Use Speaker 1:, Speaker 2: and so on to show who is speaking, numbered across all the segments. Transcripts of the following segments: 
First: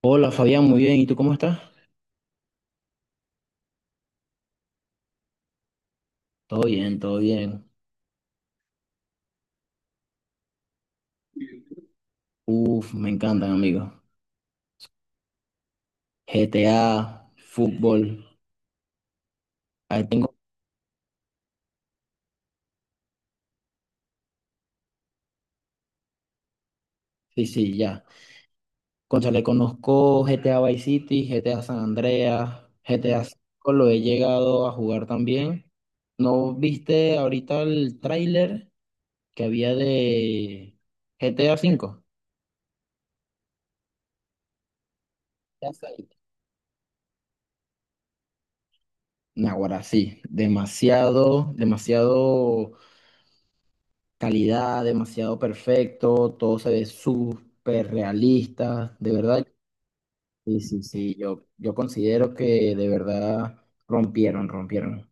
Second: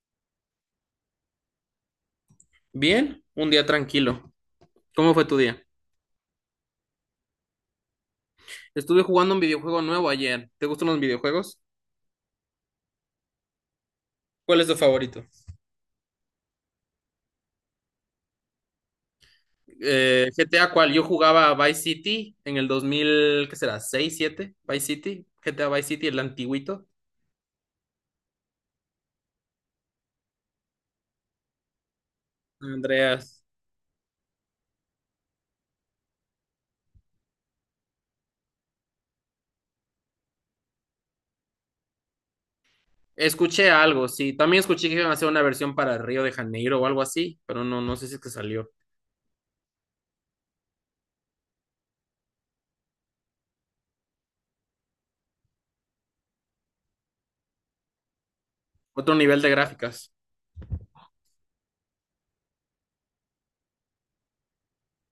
Speaker 1: Hola Fabián, muy bien. ¿Y tú cómo estás?
Speaker 2: Bien, un día tranquilo. ¿Cómo fue tu día?
Speaker 1: Todo bien, todo bien.
Speaker 2: Estuve jugando un videojuego nuevo ayer. ¿Te gustan los videojuegos?
Speaker 1: Uf, me encantan, amigos.
Speaker 2: ¿Cuál es tu favorito?
Speaker 1: GTA, fútbol. Ahí tengo.
Speaker 2: GTA, ¿cuál? Yo jugaba Vice City en el 2000, ¿qué será? 6 7 Vice City, GTA Vice City, el antiguito.
Speaker 1: Sí, sí, ya. Cónchale, conozco GTA Vice City, GTA San Andreas, GTA
Speaker 2: Andreas.
Speaker 1: 5 lo he llegado a jugar también. ¿No viste ahorita el tráiler que había de GTA 5?
Speaker 2: Escuché algo, sí. También escuché que iban a hacer una
Speaker 1: Ya
Speaker 2: versión para
Speaker 1: sé.
Speaker 2: Río de Janeiro o algo así, pero no, no sé si es que salió.
Speaker 1: Naguará, sí. Demasiado, demasiado calidad, demasiado perfecto, todo se ve súper realista, de
Speaker 2: Otro nivel
Speaker 1: verdad.
Speaker 2: de gráficas.
Speaker 1: Sí, sí, sí, yo considero que de verdad rompieron, rompieron.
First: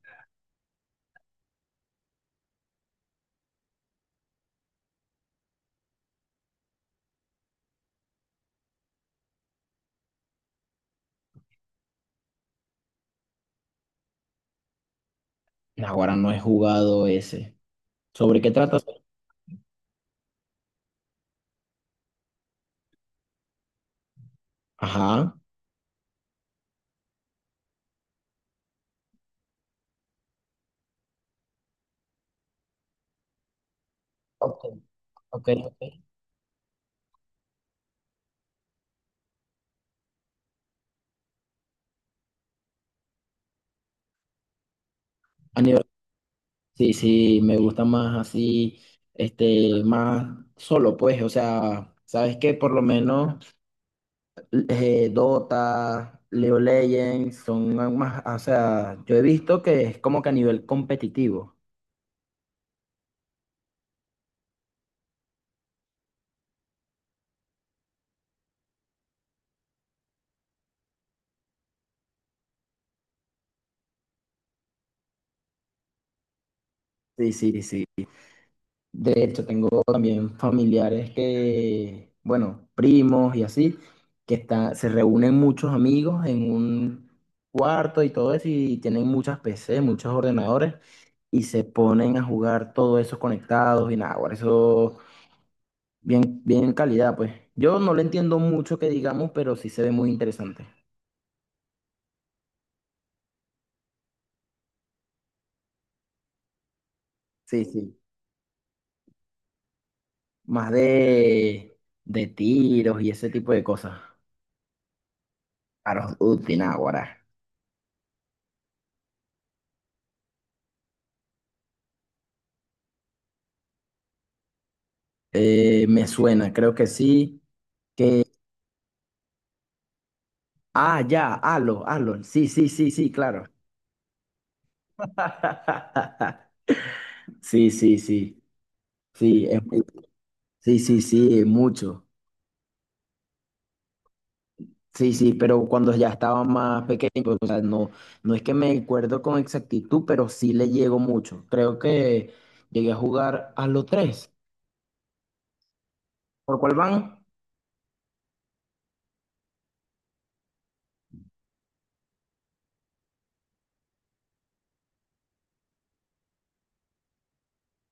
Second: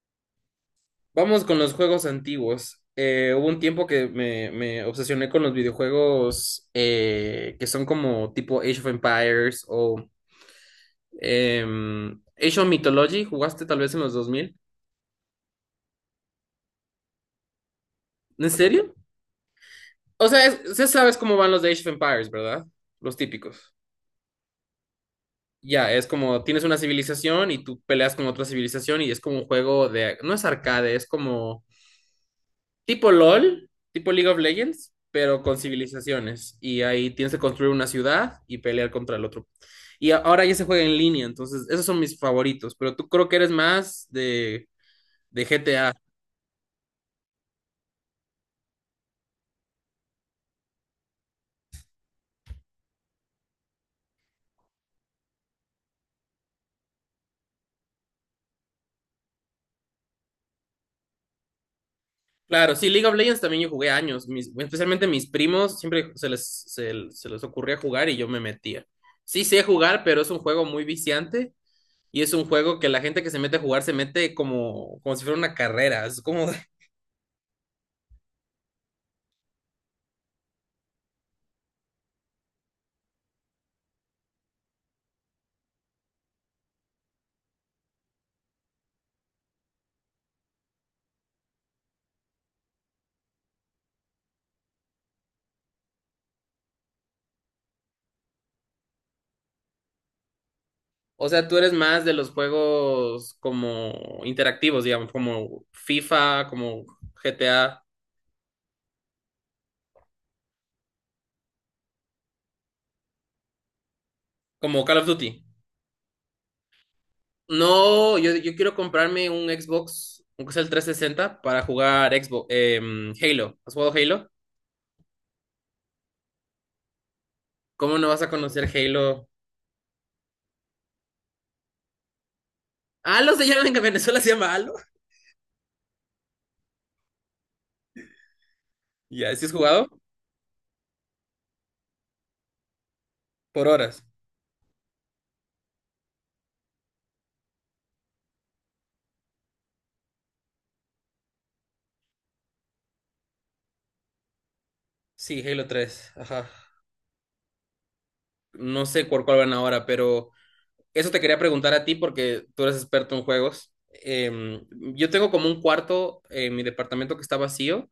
Speaker 2: Vamos con los juegos antiguos. Hubo un tiempo que me obsesioné con los videojuegos que son como tipo Age of Empires o Age of Mythology. ¿Jugaste tal vez en los dos mil?
Speaker 1: Ahora no he jugado ese. ¿Sobre qué
Speaker 2: ¿En
Speaker 1: trata?
Speaker 2: serio? O sea, sí sabes cómo van los de Age of Empires, ¿verdad? Los típicos.
Speaker 1: Ajá.
Speaker 2: Ya, es como tienes una civilización y tú peleas con otra civilización y es como un juego de, no es arcade, es como tipo LOL, tipo League of
Speaker 1: Ok,
Speaker 2: Legends, pero
Speaker 1: ok,
Speaker 2: con
Speaker 1: ok.
Speaker 2: civilizaciones. Y ahí tienes que construir una ciudad y pelear contra el otro. Ahora ya se juega en línea, entonces esos son mis favoritos, pero tú creo que eres más de
Speaker 1: A nivel-
Speaker 2: GTA.
Speaker 1: sí, sí, me gusta más así, este, más solo, pues, o sea, ¿sabes que por lo menos? Dota, League of Legends, son más, o sea, yo he visto que es como que a nivel competitivo.
Speaker 2: Claro, sí, League of Legends también yo jugué años, especialmente mis primos, siempre se les ocurría jugar y yo me metía. Sí sé jugar, pero es un juego muy viciante y es un juego que la gente que se mete a jugar se mete como si fuera una carrera, es como
Speaker 1: Sí, sí, sí. De hecho, tengo también familiares que, bueno, primos y así, que están, se reúnen muchos amigos en un cuarto y todo eso, y tienen muchas PC, muchos ordenadores, y se ponen a jugar todos esos conectados y nada, bueno, eso bien, bien calidad, pues. Yo no le entiendo mucho que digamos, pero sí se ve muy interesante.
Speaker 2: O sea, tú eres más de los juegos como interactivos, digamos, como FIFA, como
Speaker 1: Sí,
Speaker 2: GTA,
Speaker 1: sí. Más de tiros y ese tipo de cosas.
Speaker 2: como Call of Duty.
Speaker 1: Claro, Utináguara.
Speaker 2: No, yo quiero comprarme un Xbox, aunque sea el 360, para jugar Xbox, Halo. ¿Has jugado Halo?
Speaker 1: Me suena, creo que sí.
Speaker 2: ¿Cómo no vas
Speaker 1: Que.
Speaker 2: a conocer Halo?
Speaker 1: Ah, ya, Halo, Halo. Sí, sí, sí, sí,
Speaker 2: Halo
Speaker 1: claro.
Speaker 2: se llama en Venezuela, se llama Halo.
Speaker 1: Sí, sí, sí.
Speaker 2: Ya,
Speaker 1: Sí,
Speaker 2: ¿sí has jugado?
Speaker 1: sí, sí, sí, mucho.
Speaker 2: Por horas.
Speaker 1: Sí, sí, pero cuando ya estaba más pequeño, pues, o sea, no, no es que me acuerdo con exactitud, pero sí le llego mucho. Creo que llegué a jugar a los 3.
Speaker 2: Sí, Halo 3. Ajá.
Speaker 1: ¿Por cuál van?
Speaker 2: No sé por cuál van ahora, pero eso te quería preguntar a ti porque tú eres experto en juegos. Yo tengo como un cuarto en mi departamento que está vacío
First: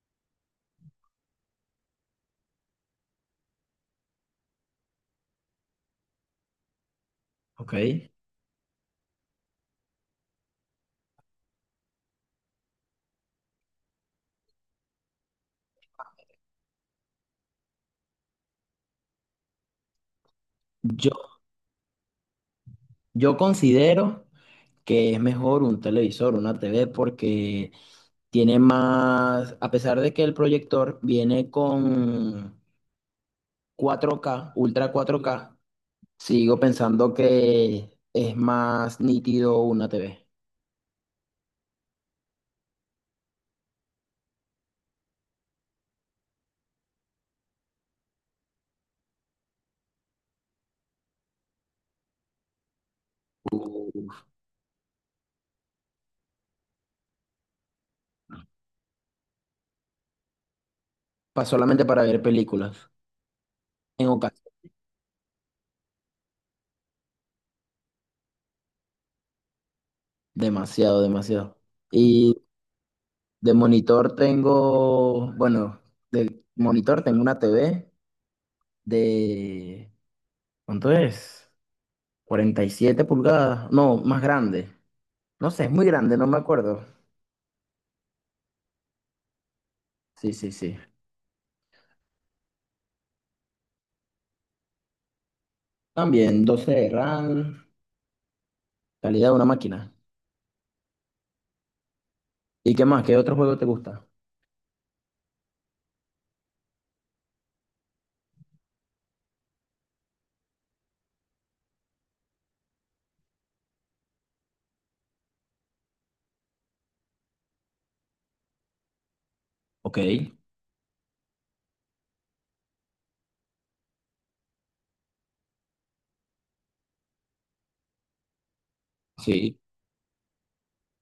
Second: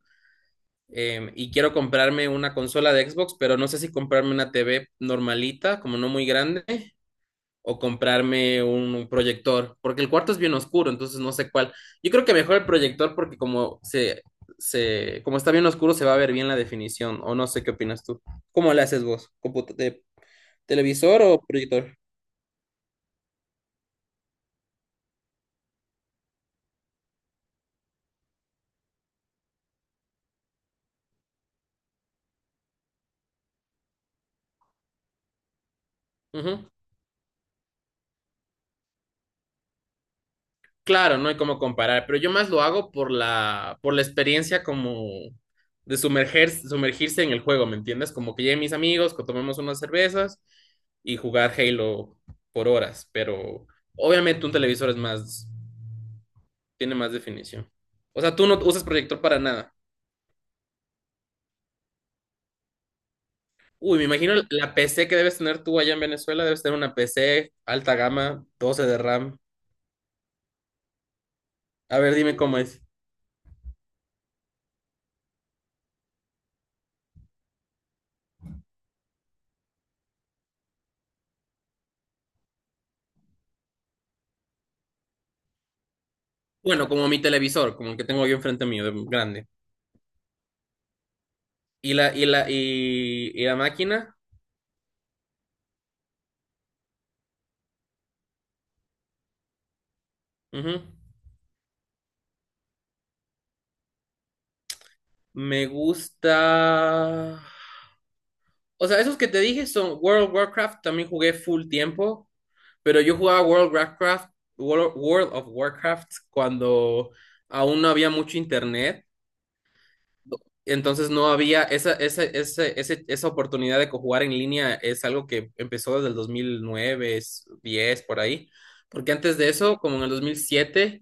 Speaker 2: y quiero comprarme una consola de Xbox, pero no sé si comprarme una TV normalita, como no muy grande,
Speaker 1: Ok.
Speaker 2: o comprarme un proyector, porque el cuarto es bien oscuro, entonces no sé cuál. Yo creo que mejor el proyector porque como está bien oscuro se va a ver bien la definición, o no sé qué opinas tú. ¿Cómo le haces vos? ¿Televisor o proyector?
Speaker 1: Yo considero que es mejor un televisor, una TV, porque tiene más, a pesar de que el proyector viene con 4K Ultra 4K, sigo pensando que es más nítido una TV.
Speaker 2: Claro, no hay cómo comparar, pero yo más lo hago por la experiencia como de sumergirse en el juego, ¿me entiendes? Como que lleguen mis amigos, que tomemos unas cervezas y jugar Halo por horas, pero obviamente un televisor es más, tiene más definición. O sea, tú no usas proyector para nada.
Speaker 1: Solamente para ver películas,
Speaker 2: Uy, me
Speaker 1: en
Speaker 2: imagino
Speaker 1: ocasión,
Speaker 2: la PC que debes tener tú allá en Venezuela, debes tener una PC alta gama, 12 de RAM.
Speaker 1: demasiado, demasiado.
Speaker 2: A ver, dime
Speaker 1: Y
Speaker 2: cómo es.
Speaker 1: de monitor tengo, bueno, de monitor tengo una TV de, ¿cuánto es? 47 pulgadas, no, más grande. No sé, es muy grande, no me acuerdo.
Speaker 2: Bueno, como mi televisor, como el que tengo yo enfrente mío, grande.
Speaker 1: Sí, sí, sí.
Speaker 2: Y la máquina.
Speaker 1: También 12 de RAM, calidad de una máquina.
Speaker 2: Ujú.
Speaker 1: ¿Y qué más? ¿Qué otro juego te gusta?
Speaker 2: Me gusta. O sea, esos que te dije son World of Warcraft, también jugué full tiempo, pero yo jugaba World of Warcraft cuando aún no había mucho internet,
Speaker 1: Ok,
Speaker 2: entonces no había esa oportunidad de jugar en línea, es algo que empezó desde el 2009 10 por ahí, porque antes de
Speaker 1: sí,
Speaker 2: eso, como en el 2007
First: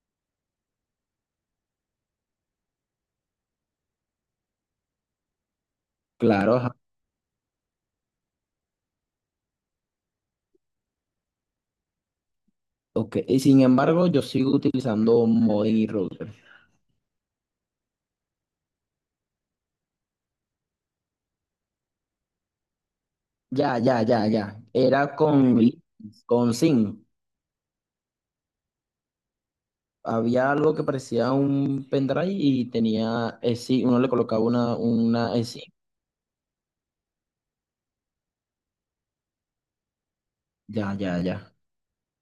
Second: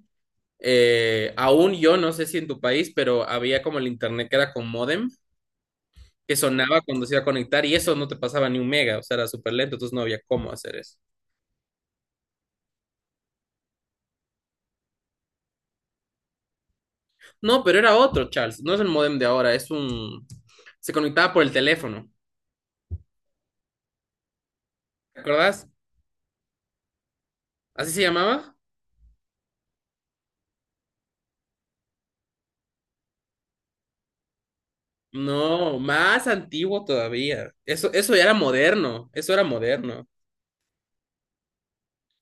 Speaker 2: aún yo no sé si en tu país, pero había como el internet que era con módem, que
Speaker 1: claro, ajá.
Speaker 2: sonaba cuando se iba a conectar y eso no te pasaba ni un mega, o sea, era súper lento, entonces no había cómo hacer eso.
Speaker 1: Ok, y sin embargo, yo sigo utilizando modem y router.
Speaker 2: No, pero era otro, Charles, no es el módem de ahora, es un. Se conectaba por el teléfono,
Speaker 1: Ya, ya, ya, ya. Era
Speaker 2: ¿te acordás?
Speaker 1: con SIM.
Speaker 2: ¿Así se llamaba?
Speaker 1: Había algo que parecía un pendrive y tenía sí. Uno le colocaba una sí.
Speaker 2: No, más antiguo todavía. Eso ya era moderno, eso era moderno.
Speaker 1: Ya, ya, ya.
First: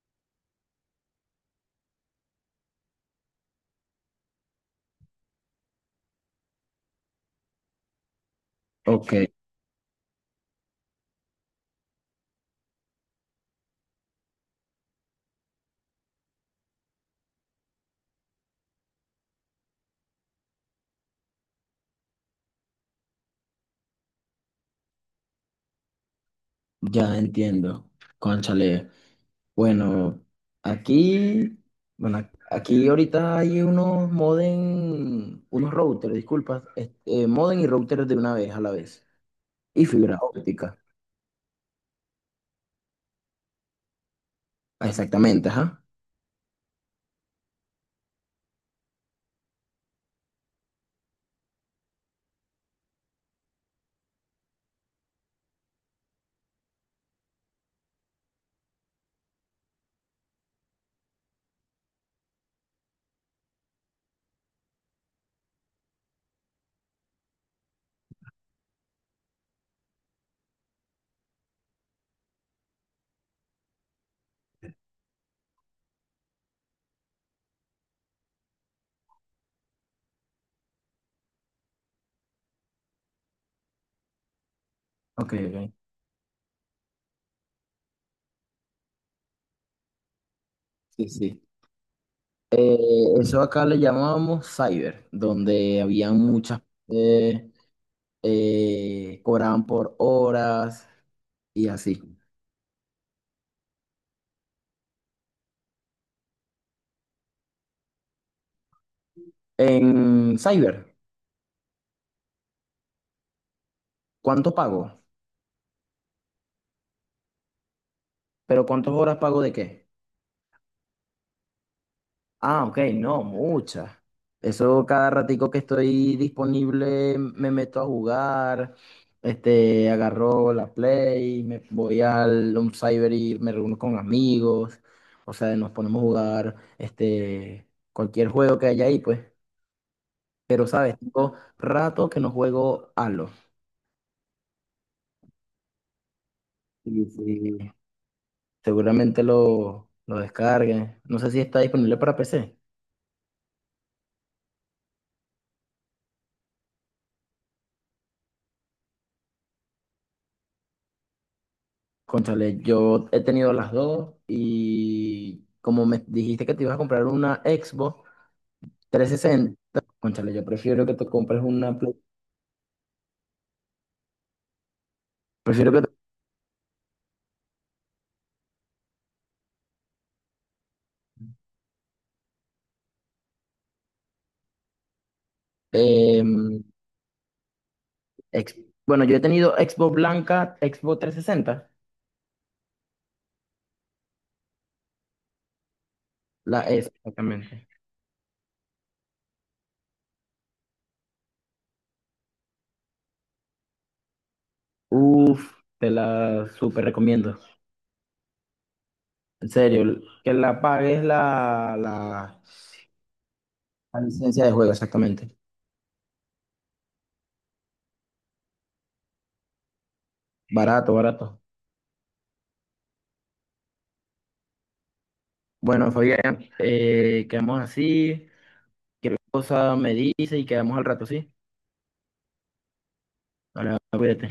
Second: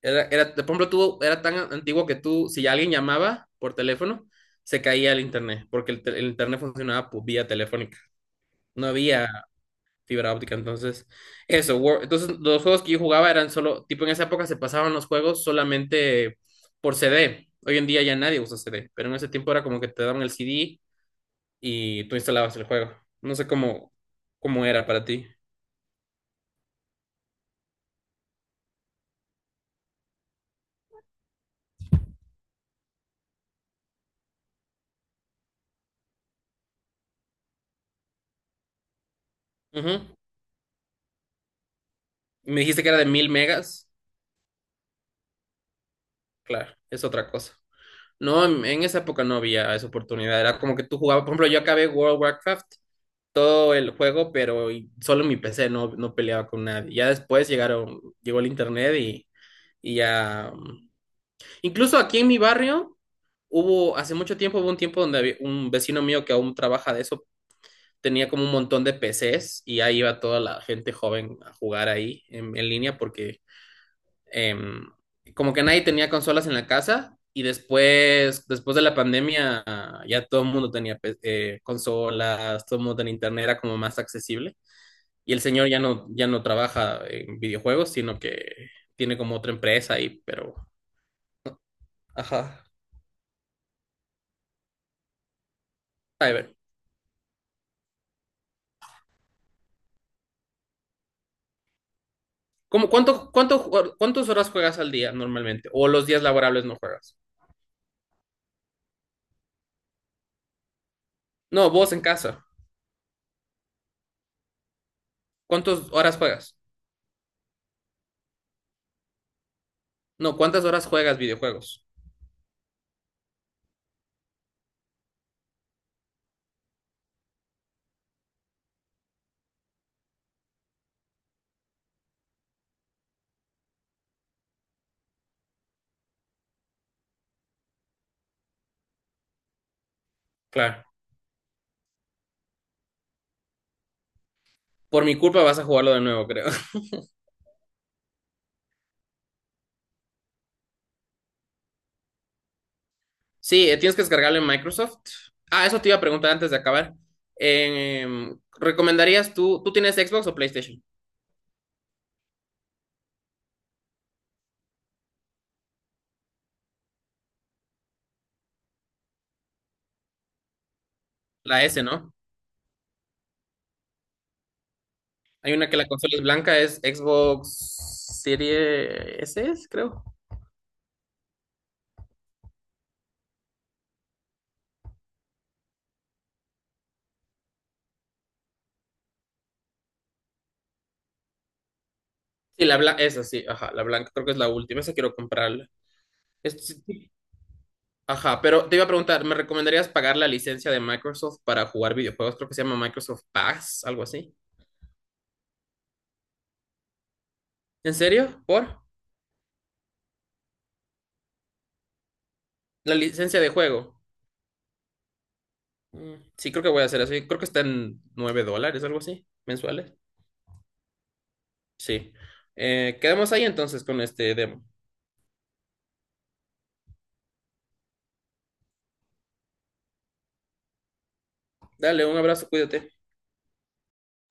Speaker 2: Era, por ejemplo, era tan antiguo que tú, si alguien llamaba por teléfono, se caía el internet, porque el internet funcionaba por vía telefónica. No
Speaker 1: Ok,
Speaker 2: había fibra óptica, entonces eso. Entonces los juegos que yo jugaba eran solo, tipo en esa época se pasaban los juegos solamente por CD. Hoy en día ya nadie usa CD, pero en ese tiempo era como que te daban el CD y tú instalabas el juego. No sé cómo era para ti.
Speaker 1: ya entiendo. Cónchale. Bueno, aquí, bueno, aquí ahorita hay unos modem, unos routers, disculpa, este, modem y routers de una vez a la vez. Y
Speaker 2: Ujú.
Speaker 1: fibra óptica.
Speaker 2: Me dijiste que era de 1.000 megas.
Speaker 1: Ah, exactamente, ajá.
Speaker 2: Claro, es otra cosa. No, en esa época no había esa oportunidad. Era como que tú jugabas, por ejemplo, yo acabé World of Warcraft todo el juego, pero solo mi PC no peleaba con nadie. Ya después llegó el internet y ya. Incluso aquí en mi barrio hubo, hace mucho tiempo, hubo un tiempo donde había un vecino mío que aún trabaja de eso, tenía como un montón de PCs y ahí iba toda la gente joven a jugar ahí en línea porque em, como que nadie tenía consolas en la casa. Y después, después de la pandemia, ya todo el mundo tenía consolas, todo el mundo tenía internet, era como más accesible.
Speaker 1: Ok,
Speaker 2: Y el señor
Speaker 1: ok.
Speaker 2: ya no, ya no trabaja en videojuegos, sino que tiene como otra empresa ahí, pero.
Speaker 1: Sí, sí.
Speaker 2: Ajá.
Speaker 1: Eh, Eso acá le llamábamos cyber, donde habían
Speaker 2: A ver.
Speaker 1: muchas, eh, cobraban por horas y así.
Speaker 2: ¿Cómo, cuánto, cuánto, ju- cuántas horas juegas al día normalmente? ¿O los días laborables no juegas?
Speaker 1: En cyber,
Speaker 2: No, vos en casa.
Speaker 1: ¿cuánto pago?
Speaker 2: ¿Cuántas horas juegas?
Speaker 1: ¿Pero cuántas horas pago de qué?
Speaker 2: No, ¿cuántas horas juegas videojuegos?
Speaker 1: Ah, ok, no, muchas. Eso cada ratico que estoy disponible me meto a jugar, este, agarro la Play, me voy al un cyber y me reúno con amigos, o sea, nos ponemos a jugar este, cualquier juego que haya ahí, pues. Pero,
Speaker 2: Claro.
Speaker 1: ¿sabes? Tengo rato que no juego Halo.
Speaker 2: Por mi culpa vas a jugarlo de nuevo, creo.
Speaker 1: Y, y seguramente lo descargue. No sé si está disponible para PC.
Speaker 2: Sí, tienes que descargarlo en Microsoft. Ah, eso te iba a preguntar antes de acabar. ¿Recomendarías tú tienes Xbox o PlayStation?
Speaker 1: Cónchale, yo he tenido las dos y como me dijiste que te ibas a comprar una Xbox 360. Cónchale, yo prefiero que te compres
Speaker 2: La
Speaker 1: una
Speaker 2: S,
Speaker 1: Play-
Speaker 2: ¿no? Hay una
Speaker 1: Prefiero
Speaker 2: que
Speaker 1: que
Speaker 2: la
Speaker 1: te-
Speaker 2: consola es blanca, es Xbox Series S, creo.
Speaker 1: em, ex- bueno, yo he tenido Xbox blanca, Xbox 360,
Speaker 2: Sí, la blanca, esa sí, ajá, la blanca, creo que es la última, esa quiero comprarla.
Speaker 1: la
Speaker 2: Sí,
Speaker 1: S
Speaker 2: sí.
Speaker 1: exactamente.
Speaker 2: Ajá, pero te iba a preguntar, ¿me recomendarías pagar la licencia de Microsoft para jugar videojuegos? Creo que se llama Microsoft Pass, algo así.
Speaker 1: Uf, te la súper recomiendo.
Speaker 2: ¿En serio? ¿Por?
Speaker 1: En serio, que la pagues la, la,
Speaker 2: La licencia de juego.
Speaker 1: la licencia de juego, exactamente.
Speaker 2: Mm, sí, creo que voy a hacer eso. Creo que está en $9, algo así, mensuales.
Speaker 1: Barato, barato.
Speaker 2: Sí. Quedamos ahí entonces con este demo.
Speaker 1: Bueno, Fabián, quedamos así. Cualquier cosa me dice y quedamos al rato, ¿sí?
Speaker 2: Dale, un abrazo, cuídate.
Speaker 1: Ahora, cuídate.